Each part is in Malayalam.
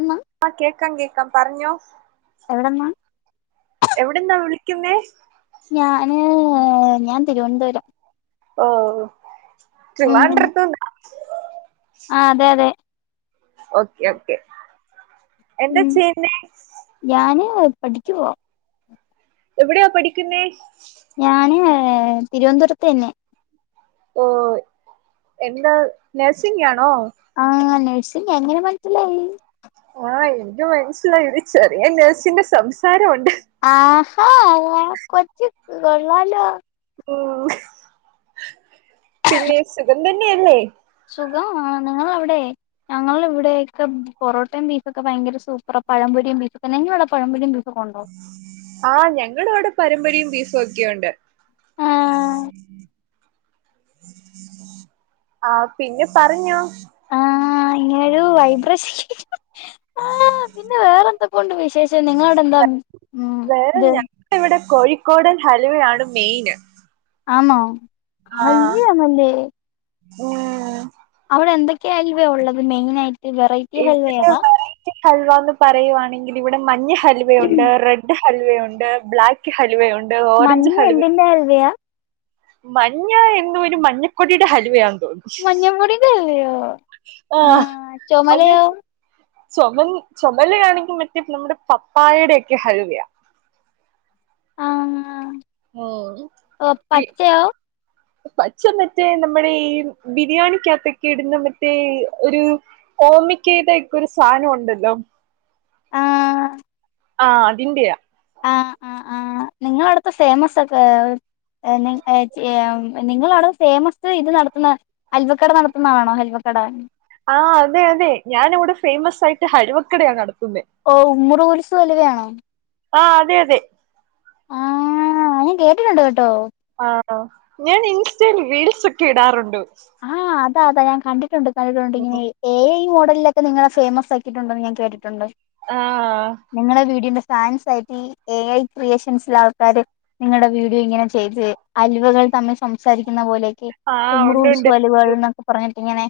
എന്നാ ആ കേക്കാം കേക്കാം പറഞ്ഞോ എവിടന്നാ എവിടെന്നാ വിളിക്കുന്നേ ഞാന് ഞാൻ ഓഫ് ഉം ആ അതെ അതെ ഓക്കെ ഓക്കെ എന്താ ഉം ചയ്യുന്നെ ഞാന് പഠിക്കുവാ എവിടെയാ പഠിക്കുന്നേ ഞാന് തിരുവനന്തപുരത്ത് തന്നെ ഓ എന്താ നഴ്സിംങ്ങാണോ ആഹ് നഴ്സിങ് എങ്ങനെ മനസ്സിലായി ആഹ എനിക്ക്മനസ്സിലായി ഒരു ചെറിയ നഴ്സിന്റെ സംസാരണ്ട് ആഹാ കൊച്ചകൊള്ളാല്ലോ ഉം പിന്നെ സുഖം തന്നെയല്ലേ സുഖം ആണ്നിങ്ങളവിടെ ഞങ്ങള ഇവിടക്കെ പൊറോട്ടയും ബീഫ്ക്കെ ഭയങ്കര സൂപ്പറാ പഴംപൊരിയും ബീഫൊക്കെ നിങ്ങളവിടെ പഴംപൊരിയും ബീഫൊക്കെ ഉണ്ടോ ആ് ഞങ്ങള ഇവിടെ പഴമ്പൊരിയും ബീഫും ഒക്കെയുണ്ട് ആ ആഹ് പിന്നെ പറഞ്ഞോ ആ ഹ്ഇങ്ങനെരു വൈബ്രേഷൻ ആ പിന്നെ വേറെന്തൊകെണ്ട് വിശേ ശേഷം നിങ്ങടവിടെഎന്താ വേറെ ഉംഇത് ഞങ്ങൾ ഇവിടെ കോഴിക്കോടൻ ഹലുവയാണ് മെയിന് ആന്നോ. ആ ഹൽവയാണല്ലേ ഉം അവിടെ എന്തൊക്കെയൽ വഉള്ളത് മെയിനായിട്ട് വെറൈറ്റി ഹൽവ ഇവിടെ ഏതാ വെറൈറ്റി ഹൽവാന്ന് പറയുവാണെങ്കിൽ ഇവിടെ മഞ്ഞ ഹൽവയുണ്ട് റെഡ് ഹൽവയുണ്ട് ബ്ലാക്ക് ഹൽവ യുണ്ട് ഓറഞ്ച് മഞ്ഞ ഹൽവയുണ്ട് എന്തിന്റെ ഹൽവയാ മഞ്ഞ എന്തോ ഒരു മഞ്ഞക്കൊടിയുടെ ഹൽവയാന്ന് തോന്നുന്നു മഞ്ഞ പൊടിൻ്റെആഹ ചുമലയോ ചുമൽ ചുമലആണെങ്കി മറ്റേ നമ്മുടെ പപ്പായടെക്കെ ഹലുവയാ ആഹ്ആഹ് ഓഹോ [inaudible] പച്ച മറ്റേ നമ്മുടെ ഈ ബിരിയാണിക്കകത്തൊക്കെ ഇടുന്ന മറ്റേ ഒരു ഓമക്കായുടെ ഒക്കെ ഒരു സാധനം ഉണ്ടല്ലോ ആഹ് ആഹ് അതിന്റെയാ ആഹ് ആഹ് ആഹ് നിങ്ങള് അവിടുത്തെ ഫേമസ് ഒക്കെ നിങ്ങള് അവിടെ ഫേമസ് ഇത് നടത്തുന്ന ഹൽവക്കട നടത്തുന്നതാണോ ഹൽവക്കട ആഹ് അതെ അതെ ഞാൻ ഇവിടെ ഫേമസ് ആയിട്ട് ഹൽവക്കടയാ നടത്തുന്നെ ഓ ഉമ്മുറ് കൊലുസ് ഹലുവയാണോ ആഹ് അതെ അതെ ആഹ് ഞാൻ കേട്ടിട്ടുണ്ട് കേട്ടോ ആഹ് ഞാൻ ഇൻസ്റ്റയിൽ റീൽസൊക്കെ ഇടാറുണ്ട് ആഹ് അതാ അതാ ഞാൻ കണ്ടിട്ടുണ്ട് കണ്ടിട്ടുണ്ട് ഇങ്ങനെ എ ഐ മോഡലിലൊക്കെ നിങ്ങളെ ഫേമസ് ആ ണ്ടെന്ന് ഞാൻ കേട്ടിട്ടുണ്ട് ആഹ് നിങ്ങളെ വീടിന്റെ ഫാൻസ് ആയിട്ട് ഈ എ ഐ ക്രിയേഷൻസില് ആൾക്കാര് നിങ്ങളുടെ വീഡിയോ ഇങ്ങനെ ചെയ്ത് അലുവകൾ തമ്മിൽ സംസാരിക്കുന്ന പോലെയൊക്കെ ആഹ് ഉണ്ട് ഉണ്ട് [unintelligible] എന്നൊക്കെ പറഞ്ഞിട്ട് ഇങ്ങനെ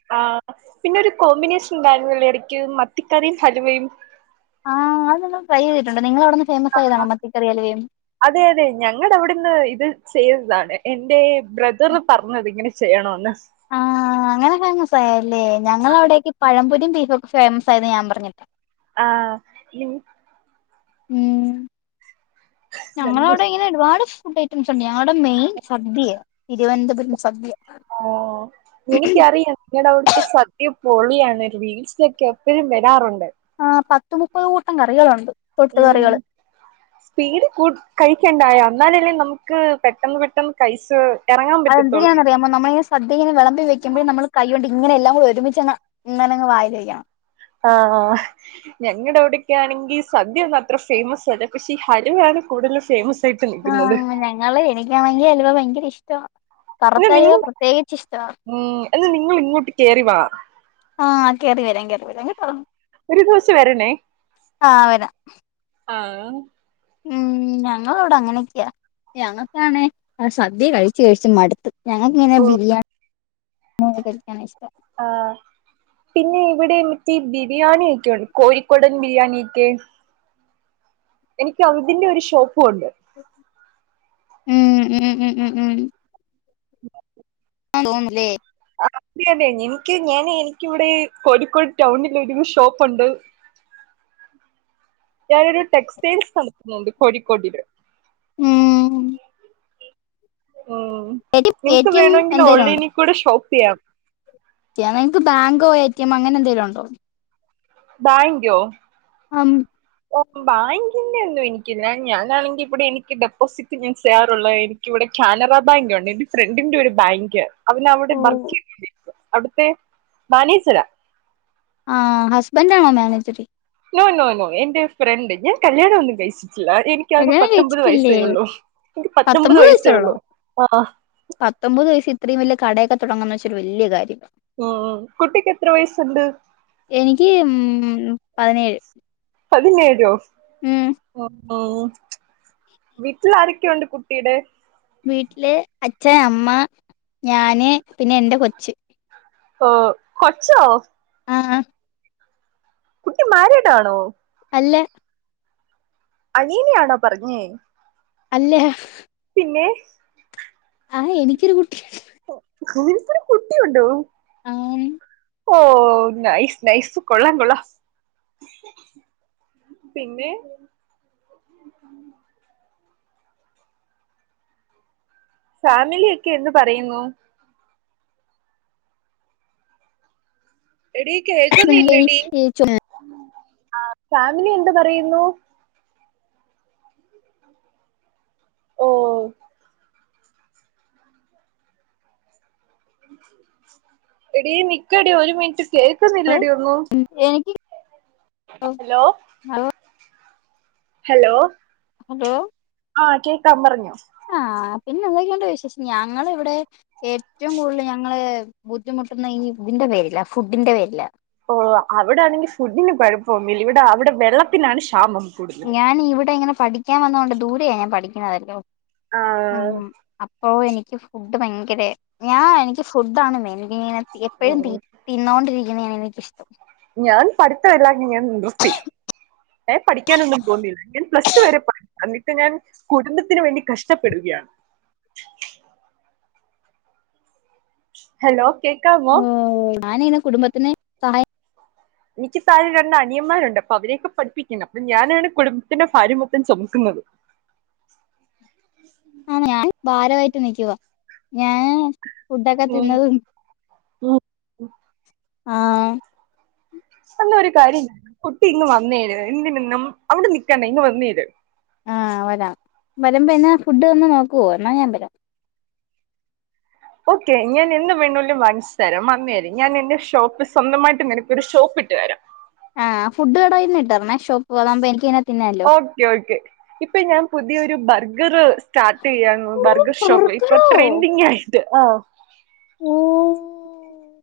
പിന്നൊരു കോമ്പിനേഷൻ ഉണ്ടായിരുന്നില്ലേ ഇടക്ക് മത്തിക്കറിയും ഹലുവയും ആഹ് അത് നമ്മൾ ട്രൈ ചെയ്തിട്ടുണ്ട് നിങ്ങള് അവിടുന്ന് ഫേമസ് ആയതാണോ മത്തിക്കറി അലുവയും അതെ അതെ ഞങ്ങടെ അവിടെന്ന് ഇത് ചെയ്തതാണ് എന്റെ ബ്രദറ് പറഞ്ഞത് ഇങ്ങനെ ചെയ്യണമെന്ന് ആഹ് അങ്ങനെ ഫേമസായല്ലേ ഞങ്ങളവിടേക്ക് പഴംപൊരിയും ബീഫൊക്കെ ഫേമസ് ആയെന്ന് ഞാൻ പറഞ്ഞിട്ടാ ആഹ് നി ഉം നന്ദു ഞങ്ങളവിടെ ഇങ്ങനെ ഒരുപാട് ഫുഡ് ഉണ്ട് സദ്യ ഞങ്ങടെ മെയിൻ സദ്യയാ തിരുവനന്തപുരം സദ്യ ആഹ് എനിക്കറിയാം നിങ്ങടെ അവിടുത്തെ സദ്യ പൊളിയാണ് റീൽസിലൊക്കെ എപ്പൊഴും വരാറുണ്ട് ആഹ് പത്ത് മുപ്പത് കൂട്ടം കറികളുണ്ട് തൊട്ട് ഉം കറികള് സ്പീഡ് കൂട്ടി കഴിക്കണ്ടായോ അന്നാലല്ലേ നമുക്ക് പെട്ടെന്ന് പെട്ടെന്ന് കഴിച്ച് എറങ്ങാൻ അത് പറ്റത്തുള്ളൂ എന്തിനാന്ന് അറിയാം നമ്മളീ സദ്യ ഇങ്ങനെ വിളമ്പി വെക്കുമ്പോ നമ്മള് കൈ കൊണ്ട് ഇങ്ങനെയെല്ലാം കൂടെ ഒരുമിച്ച് ഇങ്ങനങ്ങ് വായി വയ്ക്കണം ആഹ് ഹാ ഞങ്ങടെ അവിടൊക്കെ ആണെങ്കിൽ സദ്യ ഒന്നും അത്ര ഫേമസ് അല്ല പക്ഷെ ഈ ഹലുവയാണ് കൂടുതലും ഫേമസ് ആയിട്ട് ആഹ് നിക്കുന്നത് അങ്ങനെ ഞങ്ങള് എനിക്കാണെങ്കി അലുവ ഭയങ്കര ഇഷ്ടമാ എന്നാ നിങ്ങള് ഉം എന്നാ നിങ്ങള് ഇങ്ങോട്ട് കേറി വാ ആഹ് കേറി വരാം കേറി വരാം കേട്ടോ ഒരു ദിവസം വരണേ ആഹ് വരാം ആഹ് ഉം ഞങ്ങളവിടെ അങ്ങനെയൊക്കെയാ ഞങ്ങൾക്കാണെ സദ്യ കഴിച്ച് കഴിച്ച് മടുത്ത് ഞങ്ങക്കിങ്ങനെ ബിരിയാണി കഴിക്കാനാ ഇഷ്ടം ആഹ് പിന്നെ ഇവിടെ എന്നിട്ടീ ബിരിയാണിയൊക്കെയുണ്ട് കോഴിക്കോടൻ ബിരിയാണിയൊക്കെ എനിക്ക് അതിന്റെ ഒരു ഷോപ്പും ഉണ്ട് ഉം ഉം ഉം ഉം ഉം [inaudible] തോന്നല്ലേ ആഹ് അതെ അതെ എനിക്ക് ഞാന് എനിക്കിവിടെ കോഴിക്കോട് ടൗണില് ഒരു ഷോപ്പുണ്ട് ഞാനൊരു ടെക്സ്റ്റൈൽസ് നടത്തുന്നുണ്ട് കോഴിക്കോട്ടില് ഉം ഉം എ ടി എ നിങ്ങക്ക് ടി എം വേണമെങ്കില് എന്തേലും ഓൺലൈനിൽ കൂടെ ഷോപ്പ് ചെയ്യാം ചെയ്യാം നിങ്ങൾക്ക് ബാങ്കോ എ ടി എം അങ്ങനെ എന്തെങ്കിലും ഉണ്ടോ ബായ്ങ്കോ ആം ബായിങ്കിന്റെ ഒന്നും എനിക്കില്ല ഞാനാണെങ്കിൽ ഇവിടെ എനിക്ക് ഡെപ്പോസിറ്റ് ഞാൻ ചെയ്യാറുള്ള യ് ഇവിടെ കാനറ ബായ് ങ്ക് ഉണ്ട് എന്റെ ഫ്രണ്ടിന്റെ ഒരു ബായ്ങ്ക് അവനവിടെ ബർ ക്ക്ചെയ അവിടുത്തെ മാനേജര ആഹ് ഹസ്ബൻഡ് ആണോ മാനേജര് നോ നോ നോ എന്റെ ഫ്രണ്ട് ഞാൻ കല്യാണം ഒന്നും കഴിച്ചിട്ടില്ല എനി എനിക്ക്ആക കല്യാണം പത്തൊമ്പത് വയസ്സേ കഴിച്ചിട്ടില്ലേ ഉള്ളു എനിക്ക് പത്തൊമ്പത് വയസ്സേ ഉള്ളു ആഹ് പത്തൊമ്പത് വയസ് ഇത്ര വലിയൊരു കടയൊക്കെ തുടങ്ങാന്ന് വെച്ചൊരു വലിയ കാര്യമാണ് ഓ ഹൊ കുട്ടിക്ക് എത്ര വയസ്സുണ്ട്? എനിക്ക് ഉം പതിനേഴ് പതിനേഴോ? ഉം ഹൊ വീട്ടിലാരക്കെണ്ട് കുട്ടിടെ? വീട്ടില് അച്ഛൻ അമ്മ ഞാന് പിന്നെ എന്റെ കൊച്ച് ഓ കൊച്ചോ? ആഹാ കുട്ടി മാരിയ്ഡ് ആണോ? അല്ലെ? അനീയനാണോ പറഞ്ഞേ? അല്ല പിന്നെ? ആഹ് എനിക്കൊരു കുട്ടി ഓ ന്ക്കൊരു കുട്ടിയുണ്ടോ? [unintelligible] ഓ നൈസ് നൈസ് കൊള്ളാ കൊള്ളാം പിന്നെ? ഫാമിലിയൊക്കെ എന്ത്പറയുന്നു. എടി നിങ്ങളെ കേൾക്കുന്നില്ലടി ഫാമിലി എന്ത് പറയുന്നു. ഓഹൊ എടി നിക്കടി ഒരു മിനിറ്റ് കേക്കുന്നില്ല ടി ഒന്നും. എനിക്ക് ഹലോ? ഹലോ? ഹലോ? ആഹ് കേക്കാം പറഞ്ഞോ? ആ പിന്നെ എന്തൊക്കെണ്ട് വിശേഷം. ഞങ്ങള് വടെ ഏറ്റവും കൂടുതല് ഞങ്ങള് ബുദ്ധിമുട്ട്ന്ന ഈ ഇതിന്റെ പേരില്ല. ഫുഡിന്റെ പേരില്ല. ഓ അവിടെ ആണെങ്കിൽ ഫുഡിന് കുഴപ്പമില്ല. ഇവിടെ അവിടെ വെള്ളത്തിനാണ് ക്ഷാമം കൂടുന്നത്. ഞാൻ ഇവിടെ ഇങ്ങനെ പഠിക്കാൻ വന്നതോണ്ട് ദൂരെയ ഞാൻ പഠിക്കണതല്ലോ ആ ഹും ഹും അപ്പോ എനിക്ക് ഫുഡ് ഭയങ്കര ഞാൻ എനിക്ക് ഫുഡാണ് [unintelligible] എപ്പഴും ഉം, തിന്നോണ്ടിരിക്കുന്നതാണ് എനിക്കിഷ്ടം ഞാൻ പഠിത്ത എല്ലാം ഞാൻ നിർത്തി ഞാൻപഠിക്കാനൊന്നും പോന്നുന്നില്ല. ഞാൻ പ്ലസ് ടു വരെ പോയി എന്നിട്ട് ഞാൻ കുടുംബത്തിന് വേണ്ടി കഷ്ടപ്പെടുകയാണ്. ഹലോ കേക്കാ മോ? ഓ ഞാനിങ്ങനെ കുടുംബത്തിന് സഹായി എനിക്ക് താഴെരണ്ട് അനിയന്മാരുണ്ട്. അപ്പൊ അവരൊ യൊക്കെ പഠിപ്പിക്കണം അപ്പൊ ഞാനാണ് കുടുംബത്തിന്റെ ഭാരംമൊത്തം ചുമക്കുന്നത്. ആഹാ ഞാൻ ഭാരമായിട്ട് നിക്കൂവാ ഞാൻ ഫുഡൊക്കെ ഉം. തിന്നതും ഉം. ആഹാ അതൊന്നുംകാര്യല്ല കുട്ടി ഇങ്ങ് വന്നേര്. എന്തിന്നും നമ്മഅവിടെ നിക്കണ്ട ഇങ്ങ് വന്നേര് ആഹ് വരാം വരുമ്പോ എന്നാ ഫുഡ് തന്ന് നോക്കുവോ ന്നാ ഞാൻ വരാം ഓക്കെ ഞാൻ എന്ത് വേണാലും വാങ്ങിച്ച്തരാം വന്നെര് ഞാൻ എന്റെ ഷോപ്പ് സ്വന്തമായിട്ട് നിനകൊരു ഷോപ്പ്ട്ട് തരാം. ആഹ് ഫുഡ് കടായിന്ന്ട്ടാ ന്നഷോപ്പ് പോകൂമ്പോ നിക്കനെ തിന്നല്ലോ. ഓകെ ഓകെ ഇപ്പൊ ഞാൻ പുതിയൊ ഒരു ബർഗറ് സ്റ്റാർട്ട് ചെയ്യാൻ ഓ ബർഗർ ഷോപ്പ്. ഇപ്പൊ ബർഗറോ ട്രെൻഡിങ് ആയിട്ട് ആഹ് [unintelligible]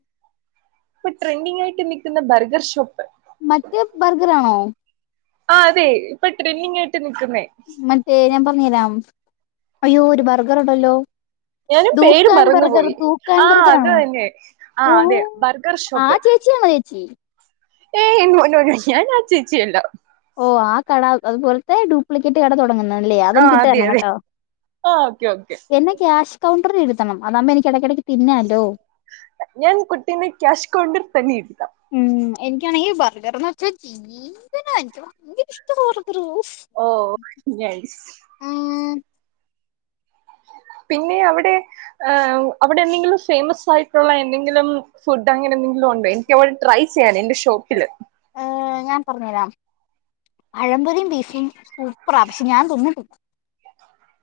ഇപ്പൊ ട്രെൻഡിങ് ആയിട്ട് നിക്കുന്ന ബർഗർ ഷോപ്പ് മറ്റേ ബർഗറണോ? ആഹ് അതെ ഇപ്പൊ ട്രെന്നിങ്ങായിട്ട് നിക്ക്ന്നേ മറ്റേ ഞാൻ പറഞ്ഞരാം അയ്യോ ഒരു ബർഗർ ഉണ്ടല്ലോ ഞാനും പേര് ദൂക്കാൻ ബർഗർ മറന്നുപോയി തൂക്കാൻ ആ ബർഗർ അത് ആണോ തന്നെ ആ അതെ ബർഗർ ഷോപ്പ് ആഹ് ചേച്ചി ച്ചിയാണോ ചേച്ചി ഏയ് നോ നോ ഞാൻ ആഹ് ചേച്ചിയല്ല ഓഹ് ആഹ് കട അതുപോലത്തെ ഡ്യൂപ്ലിക്കേറ്റ് കട തുടങ്ങുന്നത് ഇല്ലേ ആ അതെനിക്കിട്ട് അതെ തരണം അതെ കേട്ടോ ആ ഓക്കെ ഓക്കെ എന്നെ ക്യാഷ് കൗണ്ടറിൽ ഇരുത്തണം അതാവുമ്പോ എനിക്ക് ഇടക്കിടക്ക് തിന്നാലോ ഞാൻ കുട്ടീനെ ക്യാഷാ കൗണ്ടറിൽ തന്നെ ഇരുത്താം ഉം എനിക്കാണെങ്കിൽ ബർഗർന്ന് വെച്ചാ ജീവനാ എനിക്ക് ഭയങ്കര ഇഷ്ടവാ ബർഗറ് ഓഹ് നൈസ് പിന്നെ അവിടെ അവിടെ എന്തെങ്കിലും ഫേമസ് ആയിട്ടുള്ള എന്തെങ്കിലും ഫുഡ് അങ്ങനെ എന്തെങ്കിലും ഉണ്ടോ എനിക്കവിടെ ട്രൈ ചെയ്യാനാ എന്റെ ഷോപ്പില് ഏഹ് ഞാൻ പറഞ്ഞു തരാം പഴംമ്പൊരിയും ബീഫും സൂപ്പറാ പക്ഷെ ഞാൻ തിന്നിട്ടില്ല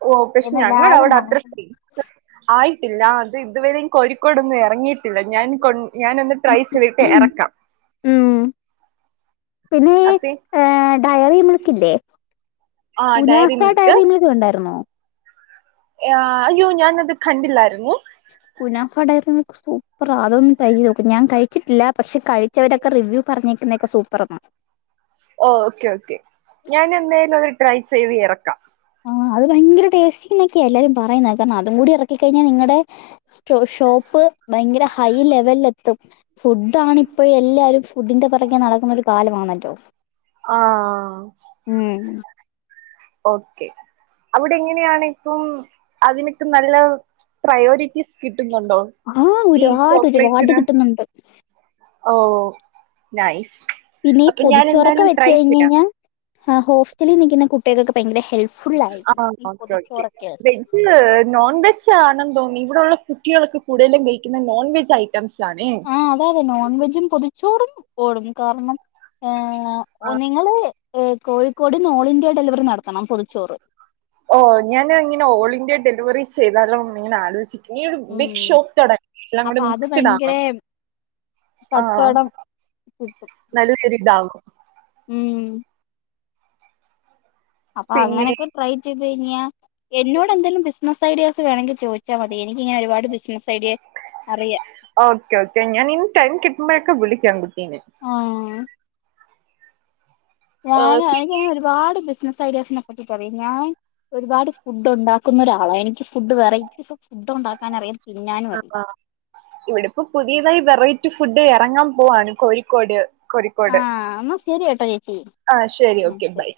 ഓഹ് പക്ഷെ എന്ന് എല്ലാരും ഞങ്ങളവിടെ അത്ര പറഞ്ഞു ഫെയി മസ് ആയിട്ടില്ല അത് ഇതുവരെയും കോഴിക്കോടൊന്നും ഇറങ്ങിയിട്ടില്ല ഞാൻ കൊ ഞാന് ഒന്ന് ട്രൈ ചെയ്തിട്ട് ഇറക്കാം ഉം പിന്നെ അപ്പേ ഈ ഡയറി മിൽക്കില്ലേ ആ ഡയറി കുനാഫ മിൽക്ക് ഡയറിമിൽക്ക് കണ്ടായിരുന്നോ ആഹ് അയ്യോ ഞാന് അത് കണ്ടില്ലായിരുന്നു ഗുനാഫ ഡയറി മിൽക്ക് സൂപ്പറാ അതൊന്ന് ട്രൈ ചെയ്ത് നോക്കൂ ഞാൻ ക ഴിച്ചിട്ടില്ല പക്ഷെ കഴിച്ചവരൊക്കെ റിവ്യൂ പറഞ്ഞേക്കുന്നതൊക്കെ സൂപ്പർന്നാണ് ഓഹ് ഓക്കെ ഓക്കെ ഞാൻ എന്തായാലും അത് ട്രൈ ചെയ്ത് ഇറക്കാം ആഹ് അത് ഭയങ്കര ടേസ്റ്റിയിന്നൊക്കെയാ എല്ലാരും പറയുന്നത് കാരണം അതും കൂടി ഇറക്കി കഴിഞ്ഞാൽ നിങ്ങളുടെ ഷോപ്പ് ഭയങ്കര ഹൈ ലെവലില് എത്തും ഫുഡ് ആണ് ഇപ്പോ എല്ലാരും ഫുഡിന്റെ പുറകെ നടക്കുന്ന ഒരു കാലമാണല്ലോ ആഹ് ഉം ഓക്കെ അവിടെ എങ്ങനെയാണ് ഇപ്പം അതിനൊക്കെ നല്ല പ്രയോരിറ്റീസ് കിട്ടുന്നുണ്ടോ ആഹ് ഈ ഒരുപാട് ഒരുപാട് ചോക്ലേറ്റ്സിന് കിട്ടുന്നുണ്ട് ഓഹ് നൈസ് പിന്നെ ഈ അപ്പൊ ഞാൻ പൊതിച്ചോറൊക്കെ എന്തായാലും വെച്ച് ട്രൈ കഴിഞ്ഞ് ചെയ്യാം കഴിഞ്ഞാൽ ഹോസ്റ്റലിൽ നിൽക്കുന്ന കുട്ടികൾക്കൊക്കെ ഭയങ്കര ഹെൽപ് ആഹ് ഓക്കെ ഓക്കെ വെജി ഇന്ന് നോൺവെജ് ആണെന്ന് തോന്നുന്ന് ഇവിടൊള്ള കുട്ടികളൊക്കെ കൂടുതലും കഴിക്കുന്ന നോൺവെജ് ഐറ്റംസ് ആണേ ആഹ് അത് അതെ നോൺ വെജും പൊതിച്ചോറും ഓടും കാരണം ആഹ് നിങ്ങള് ഏഹ് കോഴിക്കോട്ന്ന് ഓൾ ഇന്ത്യ ഡെലിവറി നടത്തണം പൊതിച്ചോറ് ഓഹ് ഞാൻ ഇങ്ങനെ ഓൾ ഇന്ത്യ ഡെലിവറി ചെയ്താലോ എന്നിങ്ങനെ ആലോചി നീ ഒരു ഉം ബിഗ് ഷോപ്പ് തുടങ്ങ് എല്ലാം കൂടി അപ്പൊ അത് മിക്സട് ഭയങ്കര ആയി ആഹ് കച്ചവടം കിട്ടും നല്ല ഒരിത് ആകും ഉം അപ്പൊ പിന്നെ അങ്ങനെയൊക്കെ ട്രൈ ചെയ്ത് കഴിഞ്ഞാ എന്നോട് എന്തെങ്കലും ബിസിന സ്സ് ഐഡിയാസ് വേണമെങ്കിൽ ചോദിച്ചാൽ മതി എനിക്കിങ്ങനെ ഒരുപാട് ബിസിനസ് ഐഡിയാസ് അറിയാം ഓക്കെ ഓക്കെ ഞാൻ ഇന്ന് ടൈം കിട്ടുമ്പോഴൊക്കെ വിളിക്കാം കുട്ടീനെ ആഹ് ഏ, ഞാൻ എനിക്ക് ഒരുപാട് ബിസിനസ് ഐഡിയാസിനെ പറ്റി പറയും ഞാൻ ഒരുപാട് ഫുഡ് ഉണ്ടാക്കുന്ന ഒരാളാണ് എനിക്ക് ഫുഡ് വെറൈറ്റീസ് ഓഫ് ഫുഡ് ഉണ്ടാക്കാൻ അറിയാം തിന്നാനും അറിയാം ആഹ് ഇവിടിപ്പോ പുതിയതായി വെറൈറ്റി ഫുഡ് ഇറങ്ങാൻ പോവാണ് കോഴിക്കോട് ആ കോഴിക്കോട് എന്നാ ശരി കേട്ടോ ചേച്ചി ആഹ് ശെരി ഉം ഓക്കെ ശരി ബൈ